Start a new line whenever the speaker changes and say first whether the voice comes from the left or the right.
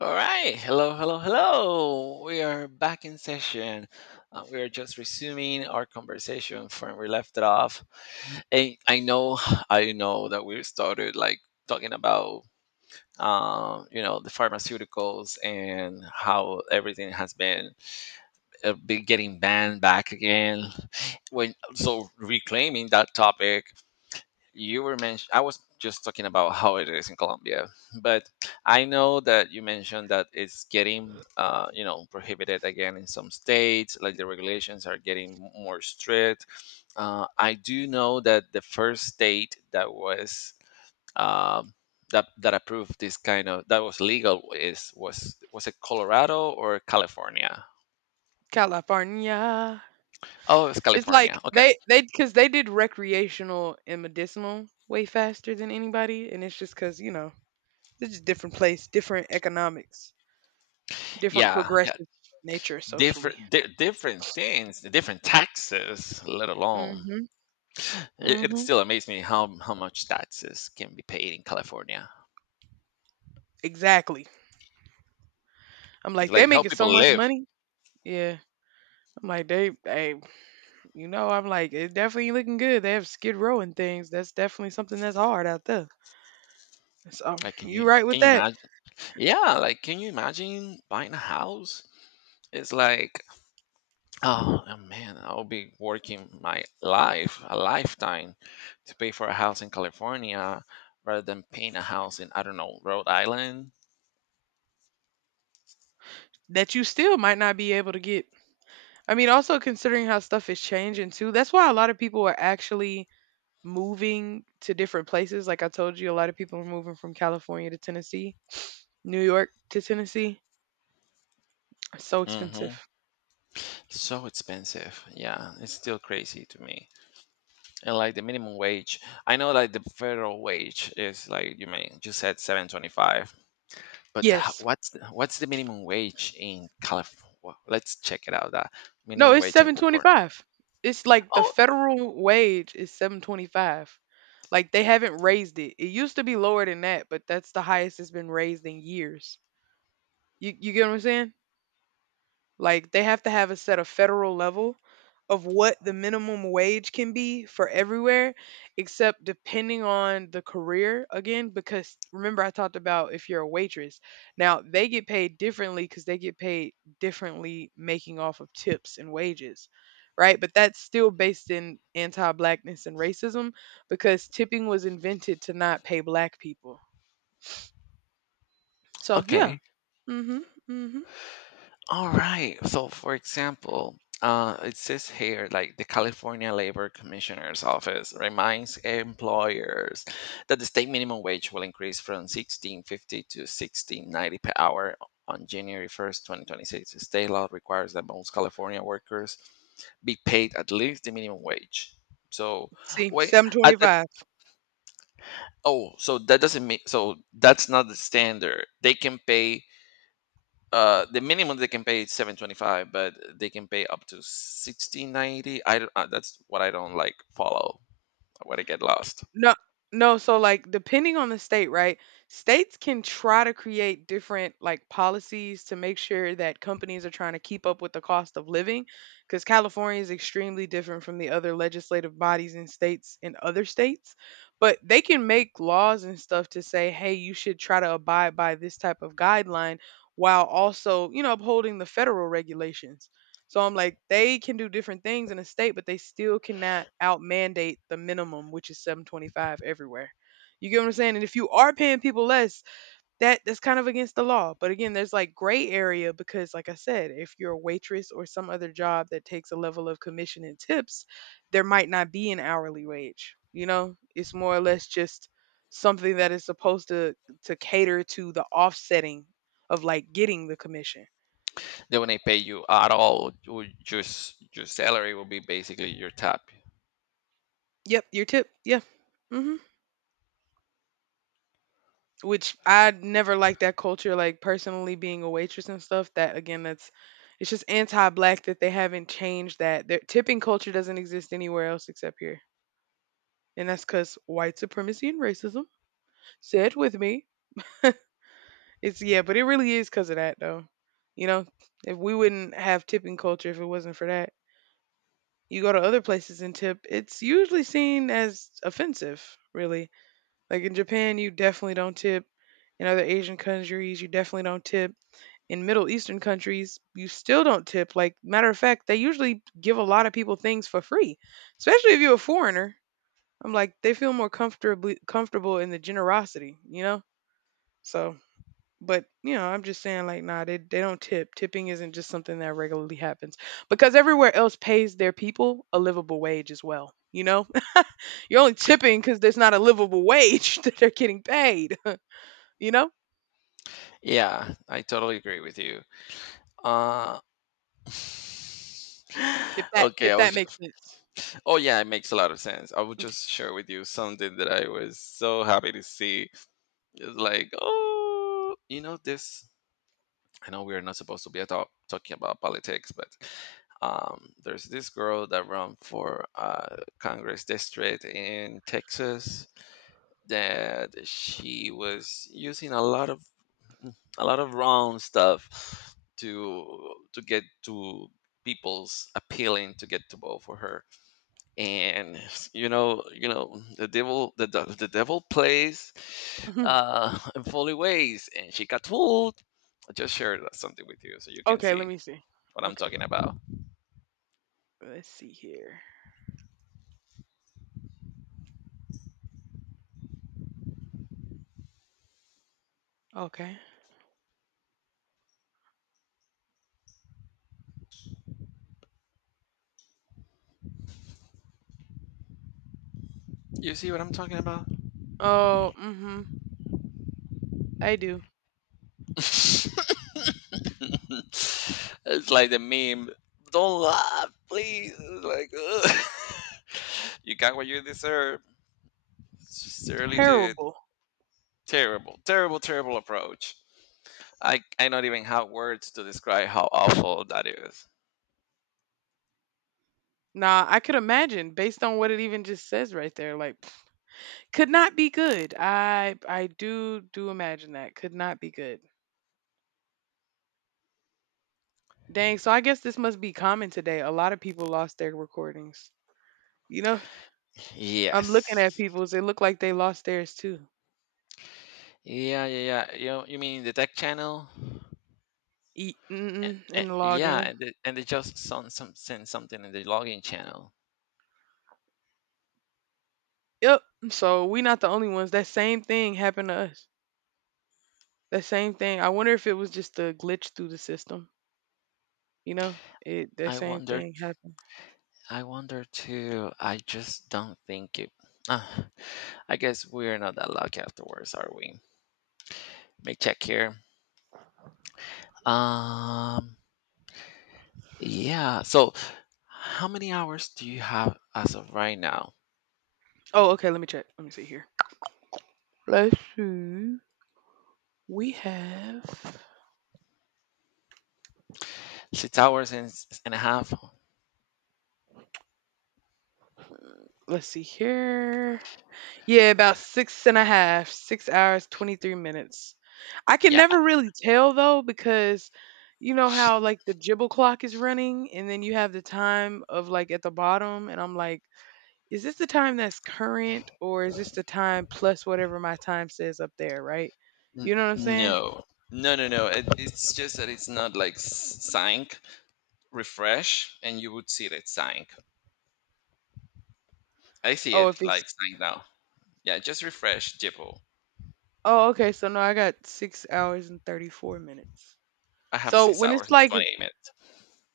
left: All right. Hello, hello, hello. We are back in session. We are just resuming our conversation from we left it off. And I know, I know that we started like talking about, the pharmaceuticals and how everything has been getting banned back again. When so reclaiming that topic you were mentioned I was just talking about how it is in Colombia but I know that you mentioned that it's getting prohibited again in some states like the regulations are getting more strict. I do know that the first state that was um, that approved this kind of that was legal is was it Colorado or California?
right: California.
left: Oh, it's
right: It's like
left: California, okay.
right: they because they did recreational and medicinal way faster than anybody, and it's just because it's just different place, different economics, different
left: Yeah, yeah,
right: progressive nature socially.
left: different different things, different taxes let alone.
right: Mhm.
left: It
right: Mhm.
left: still amazes me how much taxes can be paid in California.
right: Exactly. I'm
left: It's
right: like they
left: like how
right: making so
left: people
right: much
left: live.
right: money. Yeah. I'm like they they I'm like it definitely looking good. They have Skid Row and things. That's definitely something that's hard out there. So
left: Like can
right: you
left: you
right: right with
left: can you
right: that.
left: imagine? Yeah, like can you imagine buying a house? It's like oh, man, I'll be working my life a lifetime to pay for a house in California rather than paying a house in I don't know Rhode Island.
right: That you still might not be able to get. I mean, also considering how stuff is changing too, that's why a lot of people are actually moving to different places. Like I told you, a lot of people are moving from California to Tennessee, New York to Tennessee. It's so
left: Hmm.
right: expensive.
left: So expensive. Yeah, it's still crazy to me. And like the minimum wage, I know like the federal wage is like you said 7.25, but
right: Yes.
left: what's the minimum wage in California? Let's check it out. That
right: No,
left: minimum
right: it's
left: wage in California.
right: 725. It's like the
left: Oh,
right: federal wage is 725. Like they haven't raised it. It used to be lower than that, but that's the highest it's been raised in years. You get what I'm saying? Like they have to have a set of federal level of what the minimum wage can be for everywhere, except depending on the career again. Because remember, I talked about if you're a waitress. Now they get paid differently because they get paid differently making off of tips and wages. Right, but that's still based in anti-blackness and racism because tipping was invented to not pay black people. So yeah,
left: okay.
right: mm-hmm, mm-hmm.
left: All right. So, for example, it says here like the California Labor Commissioner's Office reminds employers that the state minimum wage will increase from 16.50 to 16.90 per hour on January 1, 2026. The state law requires that most California workers be paid at least the minimum wage. So
right: See,
left: wait,
right: seven
left: at that,
right: twenty-five.
left: oh, so that doesn't mean, so that's not the standard. They can pay, the minimum they can pay is 7.25 but they can pay up to 16.90. I don't- That's what I don't like follow when I get lost.
right: No, no. So like, depending on the state, right? States can try to create different like policies to make sure that companies are trying to keep up with the cost of living, because California is extremely different from the other legislative bodies and states in other states. But they can make laws and stuff to say, hey, you should try to abide by this type of guideline, while also, upholding the federal regulations. So I'm like, they can do different things in a state, but they still cannot out mandate the minimum, which is 725 everywhere. You get what I'm saying? And if you are paying people less, that's kind of against the law. But again, there's like gray area because, like I said, if you're a waitress or some other job that takes a level of commission and tips, there might not be an hourly wage. It's more or less just something that is supposed to cater to the offsetting of like getting the commission.
left: They won't pay you at all, your just your salary will be basically your tap.
right: Yep, your tip. Yeah. hmm which I never liked that culture, like personally being a waitress and stuff. That again, that's it's just anti-black that they haven't changed that. Their tipping culture doesn't exist anywhere else except here, and that's because white supremacy and racism. Say it with me. It's, yeah, but it really is because of that though. You know, if we wouldn't have tipping culture if it wasn't for that. You go to other places and tip, it's usually seen as offensive, really. Like in Japan, you definitely don't tip. In other Asian countries, you definitely don't tip. In Middle Eastern countries, you still don't tip. Like, matter of fact, they usually give a lot of people things for free, especially if you're a foreigner. I'm like, they feel more comfortably comfortable in the generosity, you know? So, but I'm just saying, like, nah, they don't tip. Tipping isn't just something that regularly happens because everywhere else pays their people a livable wage as well. You're only tipping because there's not a livable wage that they're getting paid. You know,
left: Yeah, I totally agree with you. uh
right: if that
left: okay
right: if
left: i was
right: that makes
left: ju-
right: sense.
left: Oh yeah, it makes a lot of sense. I will just share with you something that I was so happy to see. It's like oh, you know this, I know we're not supposed to be at all talking about politics, but there's this girl that ran for Congress district in Texas that she was using a lot of a lot of wrong stuff to get to people's appealing to get to vote for her and you know, you know the devil, the devil plays
right: Mhm.
left: in funny ways and she got fooled. I just shared that something with you so you can
right: Okay, let
left: see
right: me see.
left: what I'm
right: Okay.
left: talking about.
right: Let's see here. Okay.
left: You see what I'm talking about?
right: Oh, mm-hmm. I do.
left: It's like the meme, don't laugh please. It's like ugh. You got what you deserve surely, dude.
right: Terrible.
left: Terrible, terrible, terrible approach. I not even have words to describe how awful that is.
right: Nah, I could imagine based on what it even just says right there. Like, could not be good. I do imagine that could not be good. Dang. So I guess this must be common today. A lot of people lost their recordings. You know, I'm looking
left: Yes.
right: at people's. It look like they lost theirs too.
left: Yeah, yeah, yeah. You mean the tech channel?
right: Eat
left: Eh,
right: mm-mm, and log
left: Yeah,
right: in.
left: and they just send something in the login channel.
right: Yep. So we not the only ones. That same thing happened to us. That same thing. I wonder if it was just a glitch through the system. You know, it that
left: I
right: same
left: wonder.
right: thing happened.
left: I wonder too. I just don't think it. Ah, I guess we're not that lucky afterwards, are we? Let me check here. Um. Yeah. So, how many hours do you have as of right now?
right: Oh, okay. Let me check. Let me see here. Let's see. We have.
left: 6 hours and, and a half.
right: Let's see here. Yeah, about six and a half, 6 hours, 23 minutes. I can
left: Yeah.
right: never really tell though because you know how like the jibble clock is running, and then you have the time of like at the bottom, and I'm like, is this the time that's current or is this the time plus whatever my time says up there, right? You know what I'm saying?
left: No. No. No. No. It's just that it's not like sync. Refresh and you would see that sync. I see
right: Oh, if
left: it
right: it's.
left: like sync now. Yeah, just refresh Jibble.
right: Oh, okay. So no, I got 6 hours and 34 minutes.
left: I have
right: So
left: six
right: when
left: hours
right: it's
left: and
right: like,
left: 28 minutes.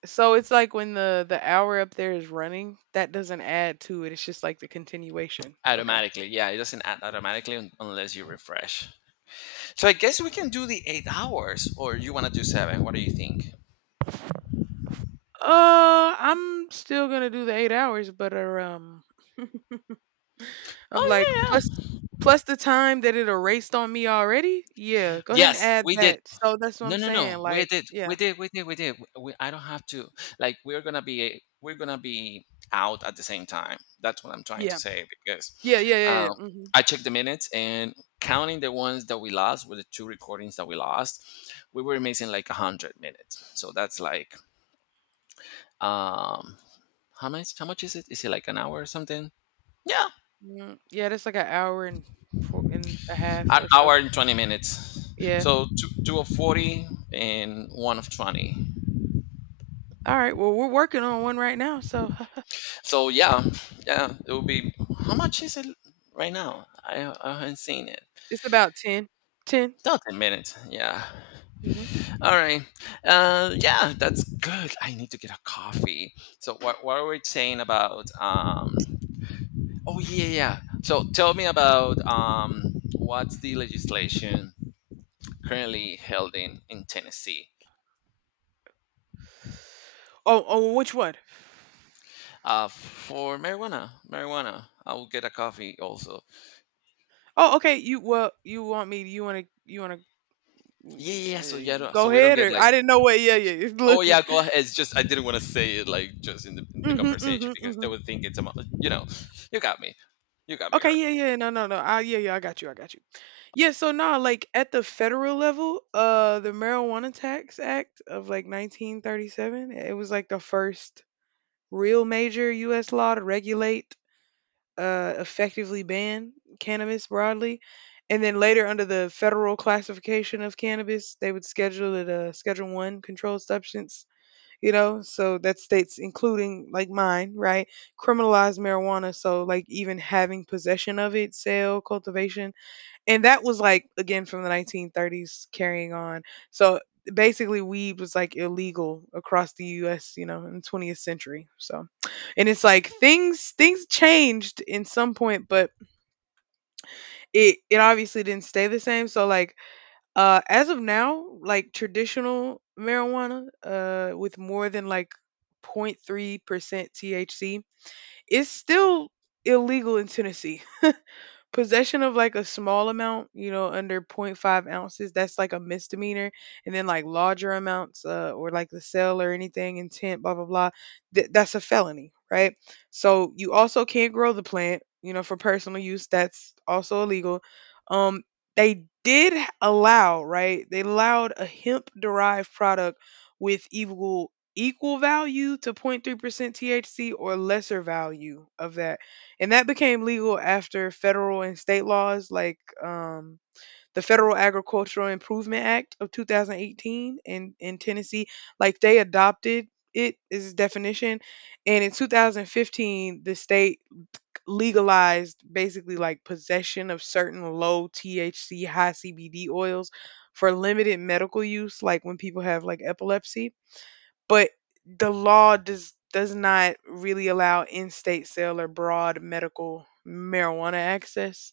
right: so it's like when the hour up there is running, that doesn't add to it. It's just like the continuation. Okay.
left: Automatically, yeah, it doesn't add automatically unless you refresh. So I guess we can do the 8 hours, or you want to do seven. What do you think?
right: I'm still gonna do the 8 hours, but um, I'm
left: Oh,
right: like
left: yeah, yeah.
right: plus the time that it erased on me already. Yeah, go ahead and
left: Yes,
right: add
left: we did.
right: that. So that's what
left: No,
right: I'm
left: no, no.
right: saying.
left: We
right: Like,
left: did,
right: yeah,
left: we did, we did, we did. We, I don't have to. Like, we're gonna be, we're gonna be out at the same time. That's what I'm trying to
right: yeah,
left: say because
right: yeah, yeah, yeah,
left: um,
right: yeah.
left: I checked the minutes and counting the ones that we lost with the two recordings that we lost, we were missing like a hundred minutes. So that's like, um, how much? How much is it? Is it like an hour or something? Yeah,
right: Hmm, yeah, that's like an hour and four and a half
left: an
right: or so.
left: hour and 20 minutes.
right: Yeah.
left: So two, two of 40 and one of 20.
right: All right. Well, we're working on one right now, so
left: So yeah, yeah, it will be. How much is it right now? I haven't seen it.
right: it's about 10. 10.
left: No, 10 minutes. Yeah.
right: Mhm.
left: All right. Yeah, that's good. I need to get a coffee. So what are we saying about? Oh yeah, So tell me about um, what's the legislation currently held in Tennessee?
right: Oh, oh, which one?
left: For marijuana. Marijuana. I will get a coffee also.
right: Oh, okay. You well, you want me? You want to? You want to?
left: Yeah, So
right: Uh,
left: yeah.
right: go
left: So we don't
right: ahead,
left: get
right: or
left: like,
right: I didn't know what. Yeah, yeah. Yeah.
left: oh
right: Look.
left: yeah, go ahead. It's just I didn't want to say it like just in the
right: Mhm.
left: conversation
right: Mhm.
left: because they
right: Mhm.
left: would think it's a you know, you got me, you got me,
right: Okay.
left: girl.
right: Yeah. Yeah. No. No. No. Yeah. Yeah. I got you. I got you. Yeah. So now, like at the federal level, the Marijuana Tax Act of like 1937, it was like the first real major U.S. law to regulate, effectively ban cannabis broadly, and then later under the federal classification of cannabis, they would schedule it a Schedule One controlled substance. So that states, including like mine, right, criminalize marijuana. So like even having possession of it, sale, cultivation, and that was, like, again, from the 1930s carrying on. So, basically, weed was, like, illegal across the US, in the 20th century, so and it's like things changed in some point, but it obviously didn't stay the same, so, like, as of now, like, traditional marijuana, with more than, like, 0.3% THC is still illegal in Tennessee possession of like a small amount, under 0.5 ounces, that's like a misdemeanor. And then like larger amounts, or like the sale or anything, intent, blah, blah, blah, that's a felony, right? So you also can't grow the plant, for personal use. That's also illegal. Um, they did allow, right? They allowed a hemp derived product with equal value to 0.3% THC or lesser value of that, and that became legal after federal and state laws like the Federal Agricultural Improvement Act of 2018 in Tennessee, like they adopted it as its definition. And in 2015, the state legalized basically like possession of certain low THC, high CBD oils for limited medical use, like when people have like epilepsy, but the law does not really allow in-state sale or broad medical marijuana access,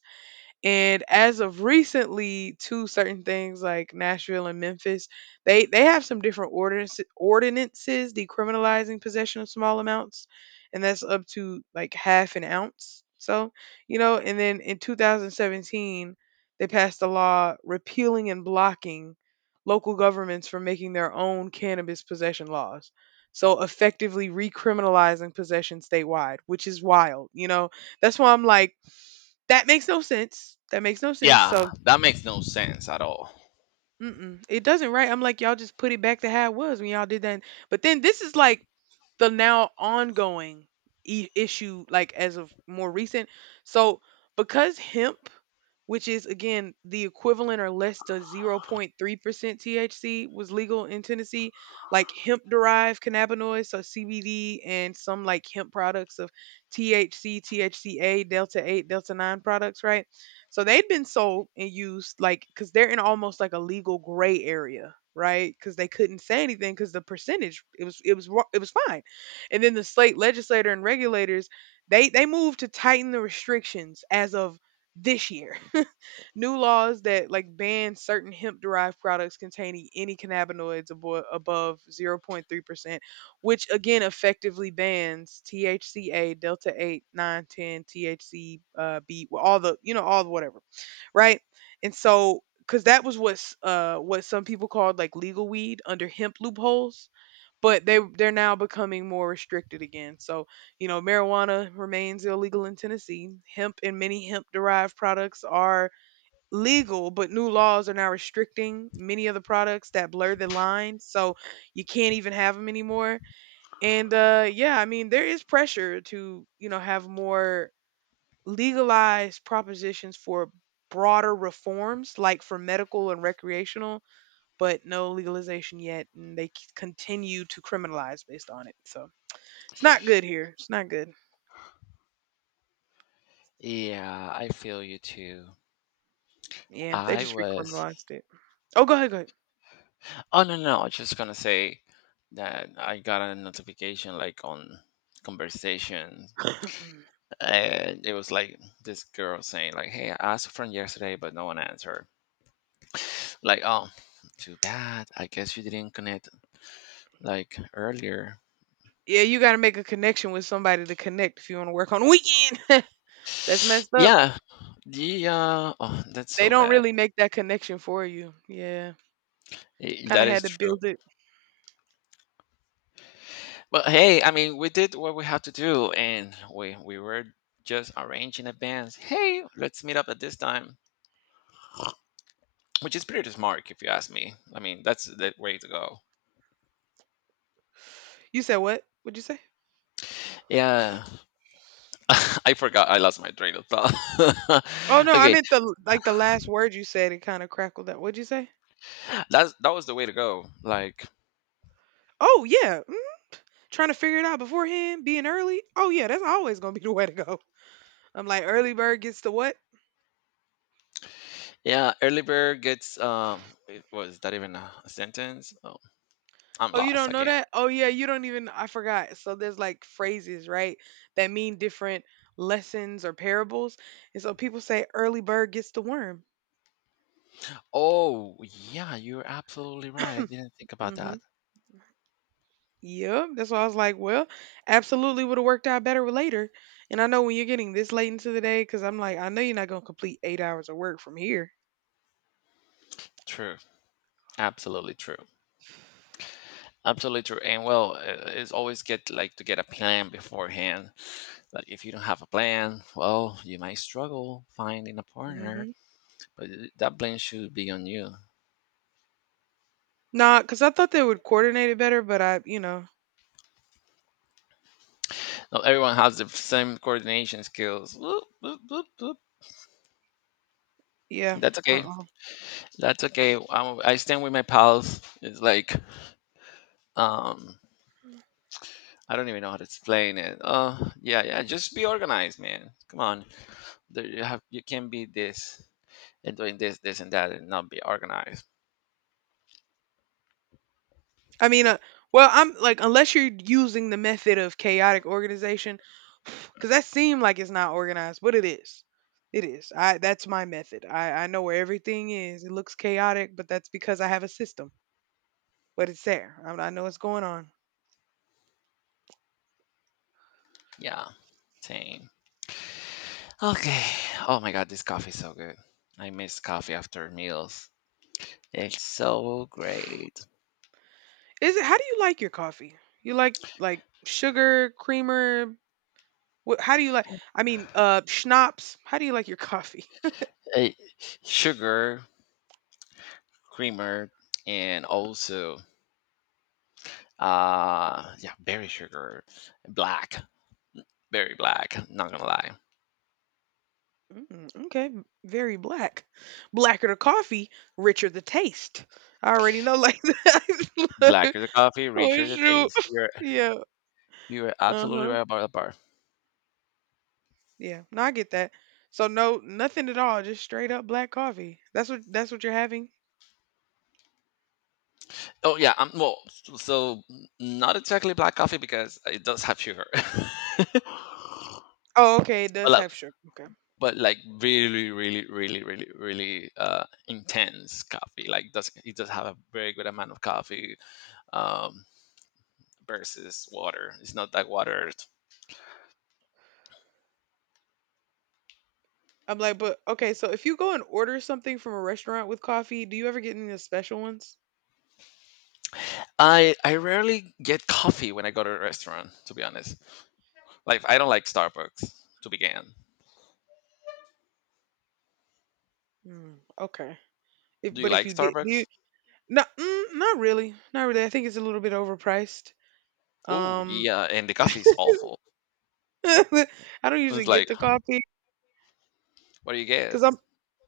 right: and as of recently, to certain things like Nashville and Memphis, they have some different ordinances, decriminalizing possession of small amounts, and that's up to like half an ounce. So and then in 2017, they passed a law repealing and blocking local governments from making their own cannabis possession laws. So effectively recriminalizing possession statewide, which is wild. That's why I'm like that makes no sense. That makes no sense.
left: Yeah,
right: So,
left: that makes no sense at all.
right: mm-mm, it doesn't, right? I'm like, y'all just put it back to how it was when y'all did that. But then this is like the now ongoing issue, like as of more recent. So, because hemp which is again the equivalent or less to 0.3% THC was legal in Tennessee. Like hemp derived cannabinoids, so CBD, and some like hemp products of THC, THCA, Delta 8, Delta 9 products, right? So they'd been sold and used like because they're in almost like a legal gray area. Right, because they couldn't say anything because the percentage, it was fine, and then the state legislator and regulators, they moved to tighten the restrictions as of this year, new laws that like ban certain hemp derived products containing any cannabinoids above 0.3%, which again effectively bans THCA, delta 8, 9, 10, THC, B, well, all the whatever, right? And so cuz that was what some people called like legal weed under hemp loopholes, but they're now becoming more restricted again. So you know, marijuana remains illegal in Tennessee. Hemp and many hemp derived products are legal, but new laws are now restricting many of the products that blur the line, so you can't even have them anymore. And Yeah, I mean, there is pressure to you know have more legalized propositions for broader reforms, like for medical and recreational, but no legalization yet, and they continue to criminalize based on it. So it's not good here. It's not good.
left: Yeah, I feel you too.
right: Yeah, they
left: I
right: just
left: was.
right: recriminalized it. Oh, go ahead, go
left: Oh no, no, I was just gonna say that I got a notification like on conversation,
right: ahead.
left: and it was like this girl saying like, "Hey, I asked from yesterday, but no one answered." Like, oh, too bad. I guess you didn't connect like earlier.
right: Yeah, you gotta make a connection with somebody to connect if you wanna work on the weekend. That's messed up.
left: Yeah, the oh, that's
right: They
left: so
right: don't
left: bad.
right: really make that connection for you. Yeah. Kinda
left: That
right: had
left: is
right: to
left: true.
right: build it.
left: But hey, I mean, we did what we had to do, and we were just arranging events. Hey, let's meet up at this time, which is pretty smart, if you ask me. I mean, that's the way to go.
right: You said what? What'd you say?
left: Yeah, I forgot. I lost my train of thought.
right: Oh no, I
left: Okay,
right: meant the like the last word you said it kinda crackled up. What'd you say?
left: that's that was the way to go. Like,
right: Oh yeah. Mm, trying to figure it out beforehand, being early. Oh yeah, that's always gonna be the way to go. I'm like, early bird gets the what?
left: yeah, early bird gets. Was that even a sentence? Oh, I'm
right: Oh, you
left: lost
right: don't know
left: again.
right: that? Oh, yeah, you don't even. I forgot. So there's like phrases, right, that mean different lessons or parables. And so people say, early bird gets the worm.
left: Oh, yeah, you're absolutely right. I didn't think about
right: Mm-hmm.
left: that.
right: Yeah, that's why I was like, well, absolutely would have worked out better with later. And I know when you're getting this late into the day, because I'm like, I know you're not going to complete 8 hours of work from here.
left: True. Absolutely true. Absolutely true. And well, it's always get like to get a plan beforehand. Like if you don't have a plan, well, you might struggle finding a
right: Mm-hmm.
left: partner, but that plan should be on you.
right: Nah, because I thought they would coordinate it better, but I, you know,
left: Not everyone has the same coordination skills. Whoop, whoop, whoop, whoop.
right: yeah.
left: That's okay.
right: Uh-uh.
left: That's okay. I stand with my pals. It's like um I don't even know how to explain it. Yeah, yeah. Just be organized, man. Come on, there, you can be this and doing this, this and that, and not be organized.
right: I mean, well, I'm like, unless you're using the method of chaotic organization, because that seemed like it's not organized, but it is. It is. I that's my method. I know where everything is. It looks chaotic, but that's because I have a system. But it's there. I know what's going on.
left: Yeah, same. Okay. Oh my God, this coffee is so good. I miss coffee after meals. It's so great.
right: Is it? How do you like your coffee? You like sugar, creamer? What? How do you like? I mean, schnapps. How do you like your coffee?
left: Eh, Sugar, creamer, and also yeah, berry sugar, black, berry black. Not gonna lie,
right: Mm, okay, very black. Blacker the coffee, richer the taste. I already know like that.
left: blacker the coffee,
right: Oh
left: richer the
right: shoot.
left: taste. You're
right: Yeah.
left: you are absolutely
right: Uh-huh.
left: right about the bar.
right: Yeah. No, I get that. So no nothing at all, just straight up black coffee. That's what you're having?
left: Oh yeah, well, so not exactly black coffee because it does have sugar,
right: Oh, okay, it
left: but
right: does
left: like,
right: have sugar. Okay.
left: but like really, really, really, really, really intense coffee. Like does have a very good amount of coffee um, versus water. It's not that watered.
right: I'm like, but okay, so if you go and order something from a restaurant with coffee, do you ever get any of the special ones?
left: I rarely get coffee when I go to a restaurant. To be honest, like I don't like Starbucks to begin.
right: Mm, okay. If,
left: Do you
right: but if
left: like
right: you did, do you,
left: Starbucks?
right: no, mm, not really, not really. I think it's a little bit overpriced.
left: Oh
right: Um,
left: yeah, and the coffee is awful.
right: I don't usually
left: It's
right: get
left: like
right: the coffee
left: what do you get?
right: because I'm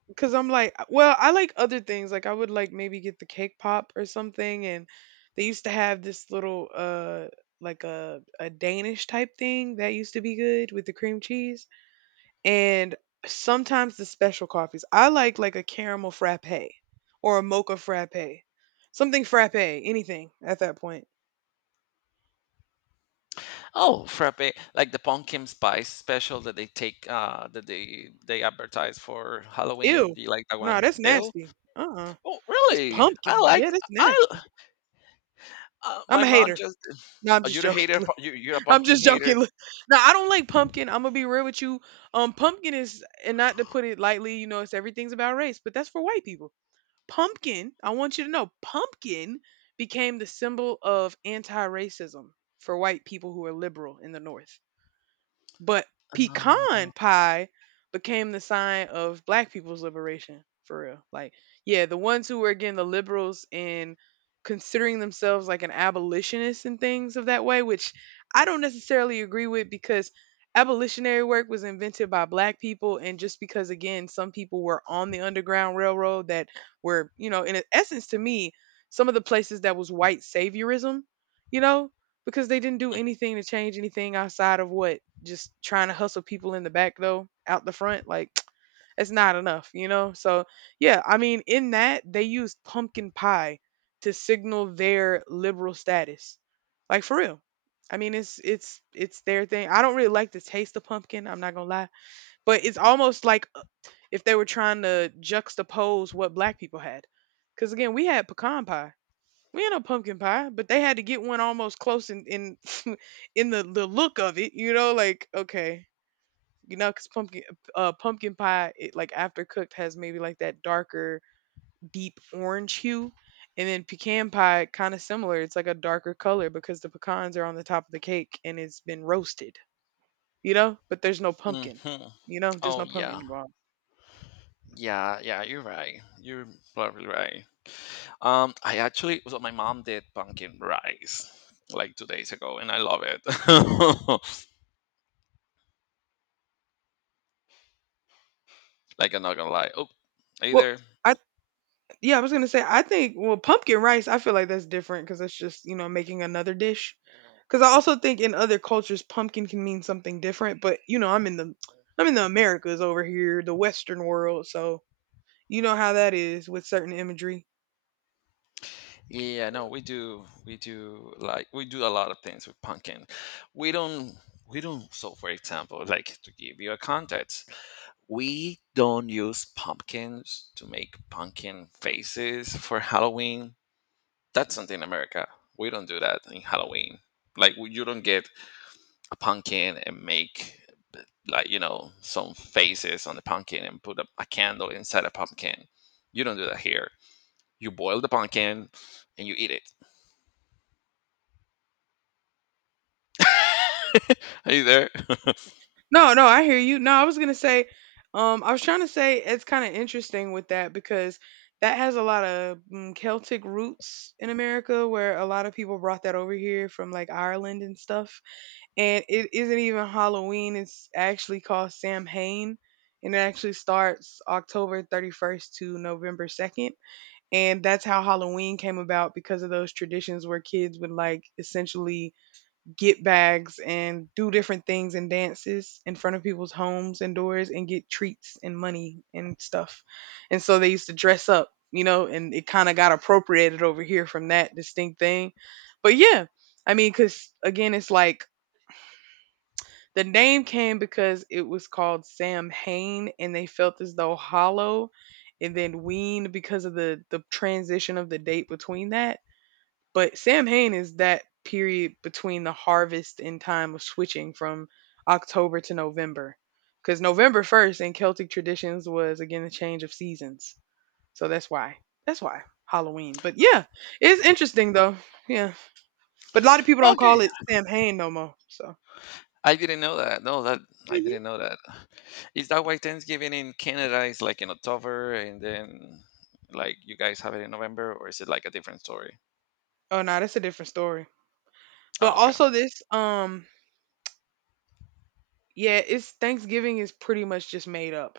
right: well I like other things like I would like maybe get the cake pop or something and they used to have this little like a Danish type thing that used to be good with the cream cheese and sometimes the special coffees I like a caramel frappe or a mocha frappe something frappe anything at that point
left: Oh, frappe, like the pumpkin spice special that they take, that they advertise for Halloween.
right: ew
left: Do you like that
right: no
left: one?
right: that's
left: Ew.
right: nasty
left: Oh,
right: that's
left: really? I
right: pumpkin
left: like.
right: yeah that's
left: I
right: nasty I'm
left: my
right: a
left: mom
right: hater
left: just.
right: no I'm
left: Oh,
right: just
left: you're a
right: joking
left: hater. You you're a
right: I'm
left: pumpkin
right: just
left: hater.
right: joking. Now I don't like pumpkin. I'm gonna be real with you. Pumpkin is, and not to put it lightly, you know, it's everything's about race, but that's for white people. Pumpkin. I want you to know, pumpkin became the symbol of anti-racism for white people who are liberal in the North. But pecan
left: Uh,
right: pie became the sign of black people's liberation for real. Like, yeah, the ones who were again the liberals and considering themselves like an abolitionist and things of that way, which I don't necessarily agree with because abolitionary work was invented by black people and just because again some people were on the underground railroad that were, you know, in essence to me, some of the places that was white saviorism, you know, because they didn't do anything to change anything outside of what just trying to hustle people in the back though out the front like it's not enough you know so yeah I mean in that they used pumpkin pie to signal their liberal status like for real I mean it's their thing I don't really like the taste of pumpkin I'm not gonna lie but it's almost like if they were trying to juxtapose what black people had because again we had pecan pie we ain't no pumpkin pie, but they had to get one almost close in in the look of it, you know, like okay, you know, because pumpkin pumpkin pie, it, like after cooked, has maybe like that darker deep orange hue, and then pecan pie kind of similar. It's like a darker color because the pecans are on the top of the cake and it's been roasted, you know. But there's no pumpkin,
left: hmm
right: you know. There's
left: Oh
right: no pumpkin
left: yeah,
right: involved.
left: yeah, yeah. You're right. You're probably right. I actually, so my mom did pumpkin rice like 2 days ago, and I love it. Like I'm not gonna lie. Oh, are you
right: Well,
left: there?
right: I Yeah, I was gonna say, I think, well, pumpkin rice, I feel like that's different because it's just, you know, making another dish. Because I also think in other cultures, pumpkin can mean something different. But you know, I'm in the Americas over here, the Western world, so you know how that is with certain imagery.
left: Yeah, no, we do. We do like we do a lot of things with pumpkin. We don't we don't so for example, like to give you a context, we don't use pumpkins to make pumpkin faces for Halloween. That's something in America. We don't do that in Halloween. Like you don't get a pumpkin and make like you know some faces on the pumpkin and put a candle inside a pumpkin. You don't do that here. You boil the pumpkin and you eat it. Are you there?
right: No, no, I hear you. No, I was gonna say, I was trying to say it's kind of interesting with that because that has a lot of mm, Celtic roots in America, where a lot of people brought that over here from like Ireland and stuff and it isn't even Halloween. It's actually called Samhain, and it actually starts October 31st to November 2nd. And that's how Halloween came about because of those traditions where kids would like essentially get bags and do different things and dances in front of people's homes and doors and get treats and money and stuff. And so they used to dress up, you know, and it kind of got appropriated over here from that distinct thing. But yeah, I mean, because again, it's like the name came because it was called Samhain, and they felt as though Hollow and then Ween because of the transition of the date between that. But Samhain is that period between the harvest and time of switching from October to November. Because November 1st in Celtic traditions was again the change of seasons. So that's why. That's why. Halloween. But yeah, it's interesting though. Yeah. But a lot of people don't call
left: Okay,
right: it Samhain no more. So.
left: I didn't know that. I
right: Mhm.
left: didn't know that. Is that why Thanksgiving in Canada is like in October and then like you guys have it in November, or is it like a different story?
right: Oh no, that's a different story. But
left: Oh, okay.
right: also this, yeah, it's Thanksgiving is pretty much just made up.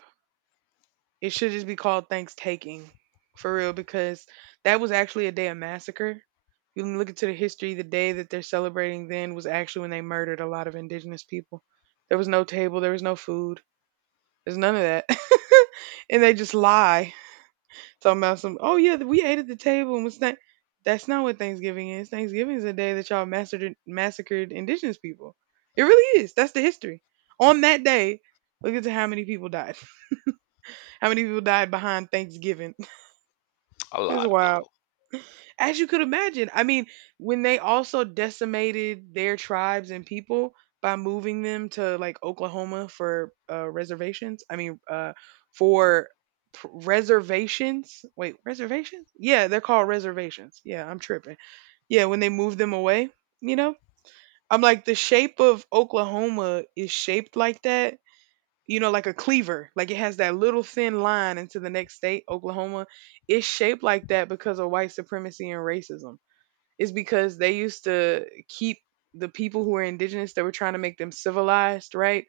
right: It should just be called Thanks-taking, for real, because that was actually a day of massacre. You can look into the history. The day that they're celebrating then was actually when they murdered a lot of indigenous people. There was no table. There was no food. There's none of that, and they just lie. Talking about some, oh yeah, we ate at the table and was that. That's not what Thanksgiving is. Thanksgiving is a day that y'all massacred, massacred indigenous people. It really is. That's the history. On that day, look at how many people died. How many people died behind Thanksgiving?
left: A
right: This is
left: lot of
right: wild.
left: people.
right: As you could imagine, I mean, when they also decimated their tribes and people by moving them to like Oklahoma for reservations, I mean, for reservations. Wait, reservations? Yeah, they're called reservations. Yeah, I'm tripping. Yeah, when they moved them away, you know, I'm like, the shape of Oklahoma is shaped like that, you know, like a cleaver. Like it has that little thin line into the next state, Oklahoma. It's shaped like that because of white supremacy and racism is because they used to keep the people who were indigenous that were trying to make them civilized, right?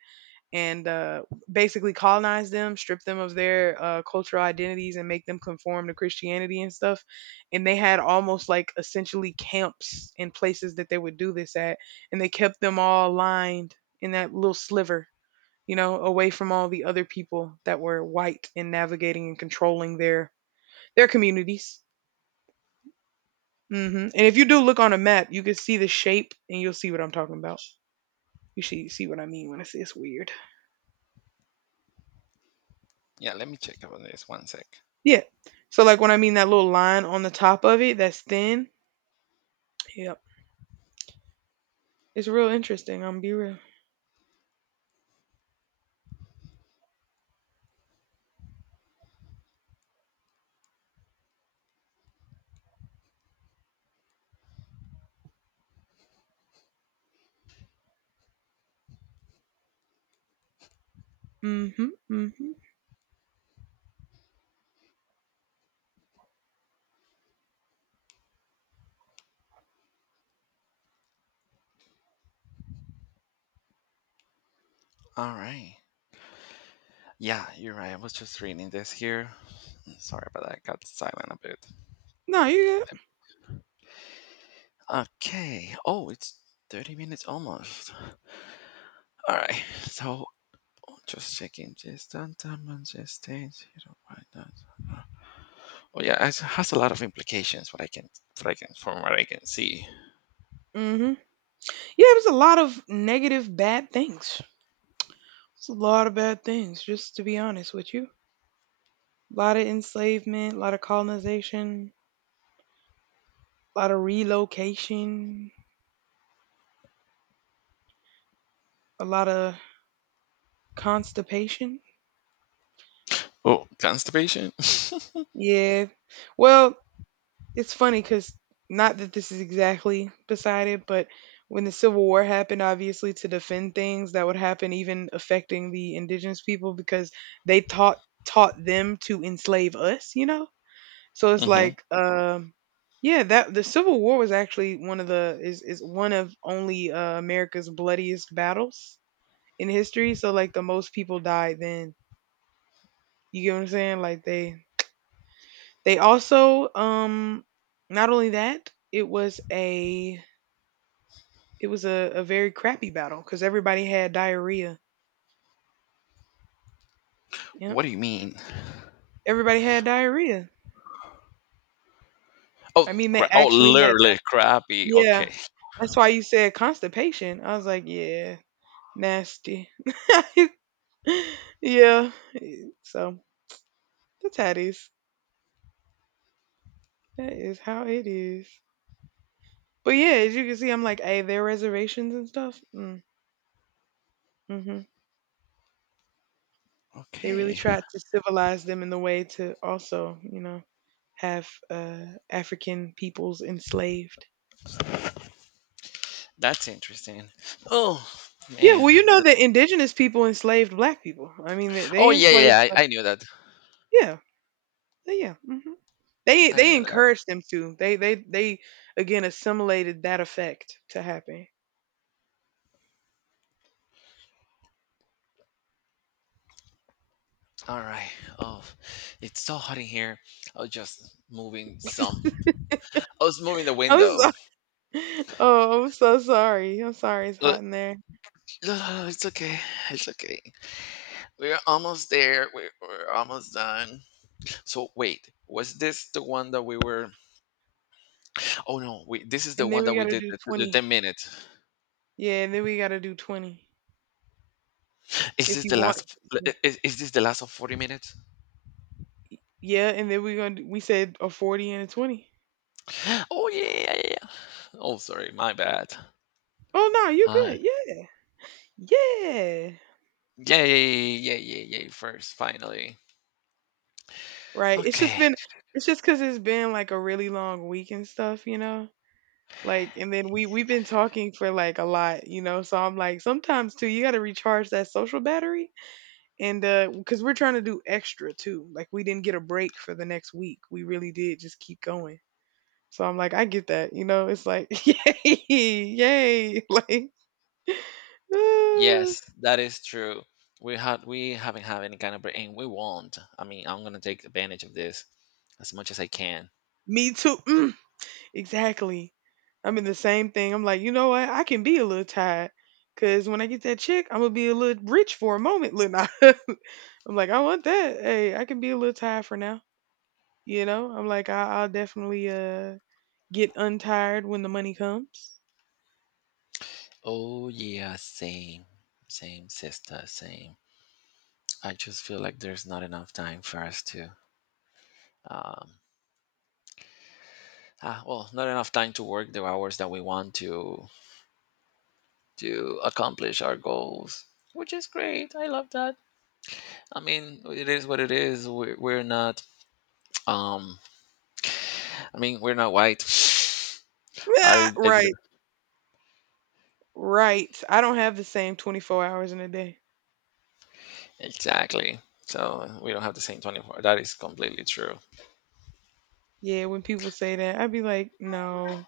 right: And basically colonize them, strip them of their cultural identities, and make them conform to Christianity and stuff. And they had almost like essentially camps and places that they would do this at. And they kept them all lined in that little sliver, you know, away from all the other people that were white and navigating and controlling their communities hmm And if you do look on a map, you can see the shape and you'll see what I'm talking about. You see what I mean when I say it's weird.
left: Yeah, let me check about this one sec.
right: Yeah. So like when I mean that little line on the top of it that's thin. Yep. It's real interesting, I'm be real. Mm-hmm. Mm-hmm.
left: All right. Yeah, you're right. I was just reading this here. Sorry about that. I got silent a bit.
right: No, you
left: Okay. Oh, it's 30 minutes almost. All right. So oh, just checking this downtown Manchester. Zero why not? Oh yeah, it has a lot of implications. From what I can see.
right: good. Mm-hmm. Yeah, it was a lot of negative bad things. It's a lot of bad things, just to be honest with you. A lot of enslavement, a lot of colonization, a lot of relocation, a lot of constipation.
left: Oh, constipation.
right: Yeah. Well, it's funny because not that this is exactly beside it, but when the Civil War happened, obviously to defend things that would happen, even affecting the indigenous people because they taught them to enslave us. So it's
left: hmm
right: like, yeah, that the Civil War was actually one of the is one of only America's bloodiest battles in history. So like the most people died then. You get what I'm saying? Like they also not only that, it was a very crappy battle because everybody had diarrhea. Yep.
left: What do you mean?
right: Everybody had diarrhea. I
left: Oh,
right: mean, they
left: oh,
right: actually had.
left: literally crappy.
right: Yeah.
left: Okay,
right: That's why you said constipation. I was like, yeah, nasty. Yeah. So that's how it is. That is how it is. But yeah, as you can see, I'm like, hey, their reservations and stuff. Mm, hmm. They really
left: okay,
right: tried to civilize them in the way to also, have African peoples enslaved.
left: that's interesting. Oh
right: Yeah,
left: man,
right: well, you know that
left: that's.
right: indigenous people enslaved black people. I mean, they
left: Oh yeah, yeah,
right: enslaved
left: yeah, I knew that.
right: Yeah, yeah. They
left: I
right: they
left: knew that.
right: encouraged them to. They again assimilated that effect to happen.
left: All right. Oh, it's so hot in here. I was just moving some. I was moving the
right: I'm
left: window.
right: so, oh, I'm so sorry. I'm sorry. It's hot in there.
left: No, it's okay. It's okay. We're almost there. We're almost done. So wait, was this the one that we were? Oh no, we, this is the
right: And then
left: one
right: we
left: that we
right: gotta
left: did
right: do
left: the
right: 20.
left: 10 minutes.
right: Yeah, and then we gotta do 20
left: Is
right: if
left: this
right: you
left: the
right: want.
left: last? of- i- Is, is this the last of 40 minutes?
right: Yeah, and then we said a 40 and a 20.
left: Oh, yeah, yeah, yeah, yeah. Oh sorry, my bad.
right: Oh no, you
left: Uh,
right: good? Yeah, yeah.
left: yeah, yeah, yeah, yeah, yeah, yeah. First, finally.
right: Right. It's just
left: Okay.
right: been it's just because 'cause it's been like a really long week and stuff, you know? Like and then we've been talking for like a lot, you know? So I'm like sometimes too you got to recharge that social battery and cuz we're trying to do extra too. Like we didn't get a break for the next week. We really did just keep going. So I'm like I get that, you know? It's like yay, yay. Like
left: Yes, that is true. We haven't had any kind of break, and we won't. I mean, I'm gonna take advantage of this as much as I can.
right: me too. Mm. Exactly. I'm in the same thing. I'm like, you know what? I can be a little tired because when I get that check, I'm gonna be a little rich for a moment, Lil' Nas. I'm like, I want that. Hey, I can be a little tired for now. You know, I'm like, I'll definitely get untired when the money comes.
left: Oh yeah, same, same sister, same. I just feel like there's not enough time for us to, um, well, not enough time to work the hours that we want to accomplish our goals, which is great. I love that. I mean, it is what it is. We're not, um, I mean, we're not white. I
right: Ah,
left: didn't-
right: right, right. I don't have the same 24 hours in a day.
left: exactly. So we don't have the same 24. That is completely true.
right: Yeah, when people say that, I'd be like, no,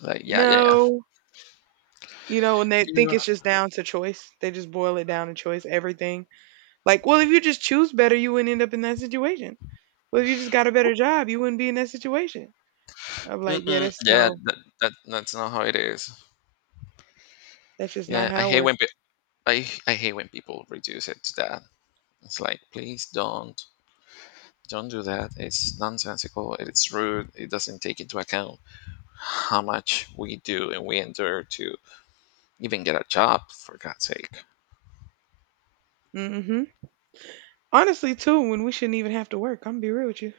left: Like, yeah, yeah, yeah.
right: no. You know, and they think
left: You,
right: it's just down to choice. They just boil it down to choice. Everything Like, well, if you just choose better, you wouldn't end up in that situation. Well, if you just got a better job, you wouldn't be in that situation. I'm like, yeah,
left: mm-mm,
right: that's
left: yeah,
right: no,
left: that's not how it is.
right: that's just not
left: Yeah, I
right: how it
left: hate
right: works.
left: when pe- I hate when people reduce it to that. It's like, please don't do that. It's nonsensical. It's rude. It doesn't take into account how much we do and we endure to even get a job. For God's sake,
right: hmm Honestly, too, when we shouldn't even have to work, I'm gonna be real with you.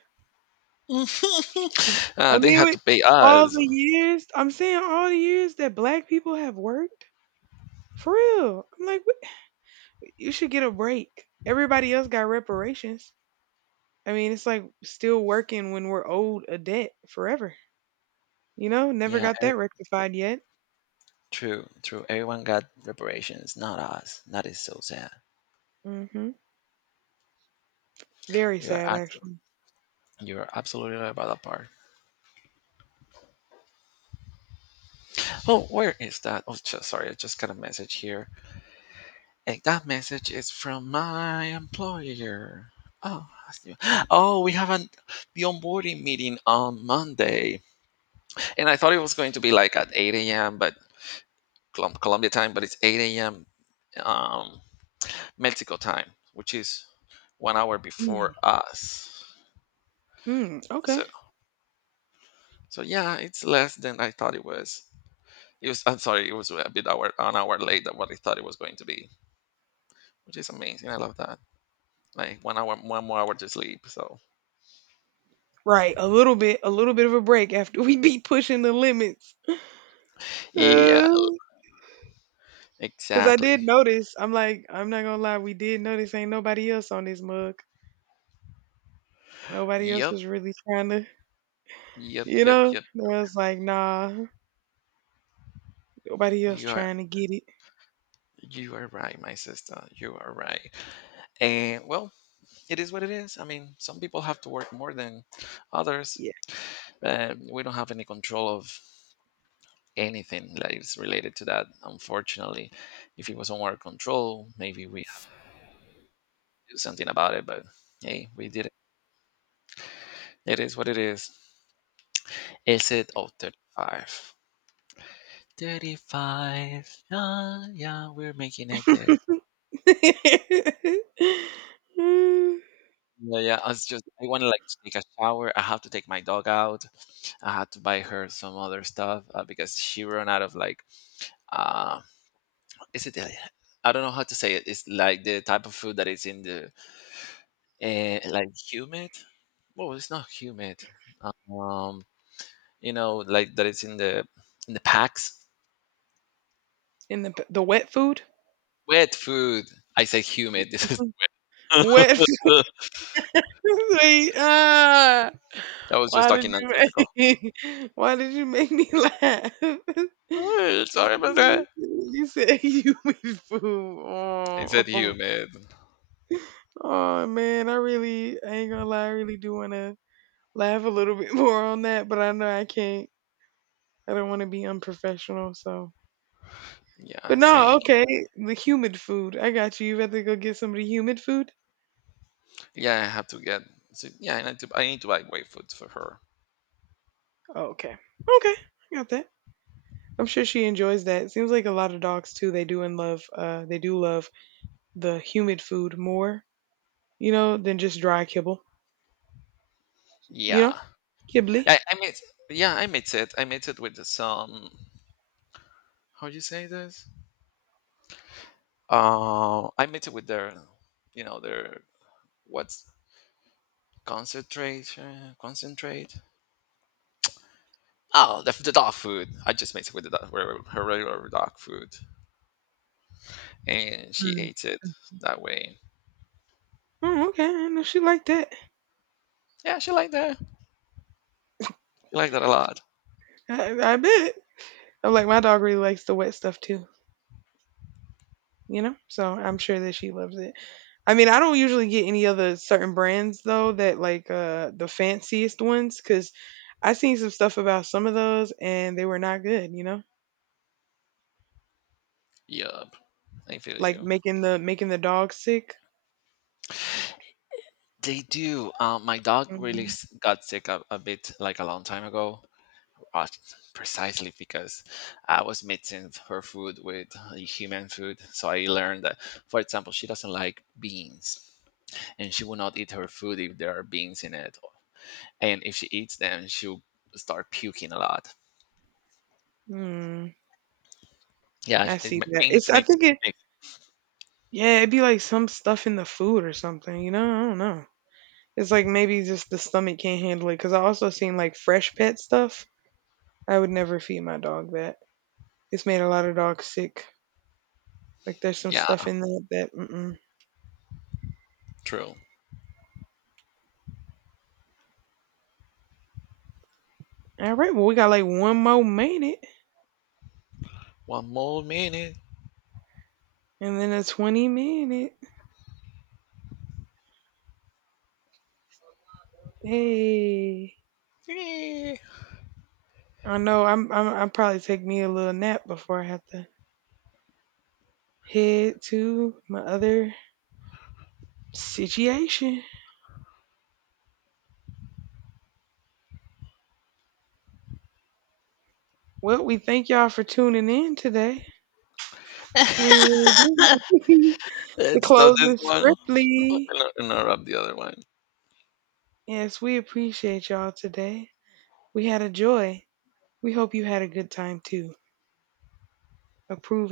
right: I
left: they
right: mean,
left: have
right: with
left: to pay
right: all
left: us.
right: the years, I'm saying all the years that black people have worked, for real. I'm like, what? You should get a break. Everybody else got reparations. I mean, it's like still working when we're owed a debt forever. You know, never
left: Yeah,
right: got that
left: e-
right: rectified yet.
left: true, true. Everyone got reparations, not us. That is so sad.
right: hmm Very
left: You're
right: sad
left: at,
right: actually.
left: you're absolutely right about that part. Oh, where is that? Sorry, I just got a message here. And that message is from my employer. Oh, I see. oh, we have an, the onboarding meeting on Monday. And I thought it was going to be like at 8 a.m., but Colombia time, but it's 8 a.m. Um, Mexico time, which is 1 hour
right: Mm,
left: before us.
right: mm, okay.
left: So, so yeah, it's less than I thought it was. I'm sorry, it was a bit hour, an hour late than what I thought it was going to be, which is amazing. I love that. Like 1 hour, one more hour to sleep. So,
right: Right, a little bit of a break after we be pushing the limits.
left: yeah.
right: Uh, 'Cause I did
left: Exactly.
right: notice, I'm like, I'm not gonna lie, we did notice ain't nobody else on this mug. Nobody else
left: Yep,
right: was really trying to,
left: yep,
right: you
left: yep,
right: know?
left: yep.
right: I was like, nah, nobody else
left: You are
right: trying to get it.
left: you are right, my sister. You are right. And well, it is what it is. I mean, some people have to work more than others.
right: Yeah.
left: But we don't have any control of anything that is related to that, unfortunately. If it was on our control, maybe we have to do something about it, but hey, we did it. It is what it is. Is it Oh, 35. Thirty-five. Yeah, yeah, we're making it there.
right: Mm.
left: Yeah, yeah. I was just I want to like take a shower. I have to take my dog out. I had to buy her some other stuff because she ran out of like uh, is it I don't know how to say it. It's like the type of food that is in the, like humid. Well, it's not humid. Um, you know, like that it's in the packs.
right: And the wet food,
left: Wet food. I say humid. This is
right: wet. Wait, ah.
left: that was just
right: Why did
left: talking
right: you
left: nonsensical.
right: make Why did you make me laugh?
left: Sorry about that.
right: You said you be fool.
left: I said
right: Oh,
left: humid.
right: oh man, I ain't gonna lie, I really do wanna laugh a little bit more on that, but I know I can't. I don't wanna be unprofessional, so but
left: Yeah,
right: no,
left: same.
right: okay. The humid food. I got you. You rather go get some of the humid food?
left: Yeah, I have to get. So, yeah, I need to buy white food for her.
right: Okay. Okay. I got that. I'm sure she enjoys that. Seems like a lot of dogs too, they do love the humid food more than just dry kibble. You know,
left: Yeah,
right: kibbly.
left: I, I mix. Yeah, I mix it. I mix it with some. How do you say this? I mix it with their. You know their what's concentrate? Concentrate. Oh, the dog food. I just mix it with the dog, her regular dog food, and she
right: Mm.
left: ate it that way.
right: Oh, okay. I know she liked that.
left: Yeah, she liked that. She liked that a lot.
right: I bet. I'm like, my dog really likes the wet stuff too, you know? So I'm sure that she loves it. I mean, I don't usually get any other certain brands though that like the fanciest ones because I seen some stuff about some of those and they were not good,
left: Yup, I feel
right: like
left: you.
right: making the dog sick.
left: They do. My dog really
right: hmm
left: got sick a bit like a long time ago, uh, precisely because I was mixing her food with human food. So I learned that, for example, she doesn't like beans, and she will not eat her food if there are beans in it. And if she eats them, she'll start puking a lot.
right: Mm,
left: Yeah,
right: I
left: it,
right: see
left: ma-
right: that. It's
left: beans
right: I
left: make.
right: think it
left: Makes
right: yeah it'd be like some stuff in the food or something. I don't know. It's like maybe just the stomach can't handle it. Because I also seen like fresh pet stuff. I would never feed my dog that. It's made a lot of dogs sick. Like there's some
left: Yeah,
right: stuff in that. Mm-mm.
left: true.
right: All right, well we got like one more minute,
left: One more minute.
right: and then a 20-minute. Hey, I know I probably take me a little nap before I have to head to my other situation. Well, we thank y'all for tuning in today. We really do. The
left: Let's stop this
right: closing
left: one
right: scriptly.
left: and interrupt the other one.
right: Yes, we appreciate y'all today. We had a joy. We hope you had a good time too. Approving.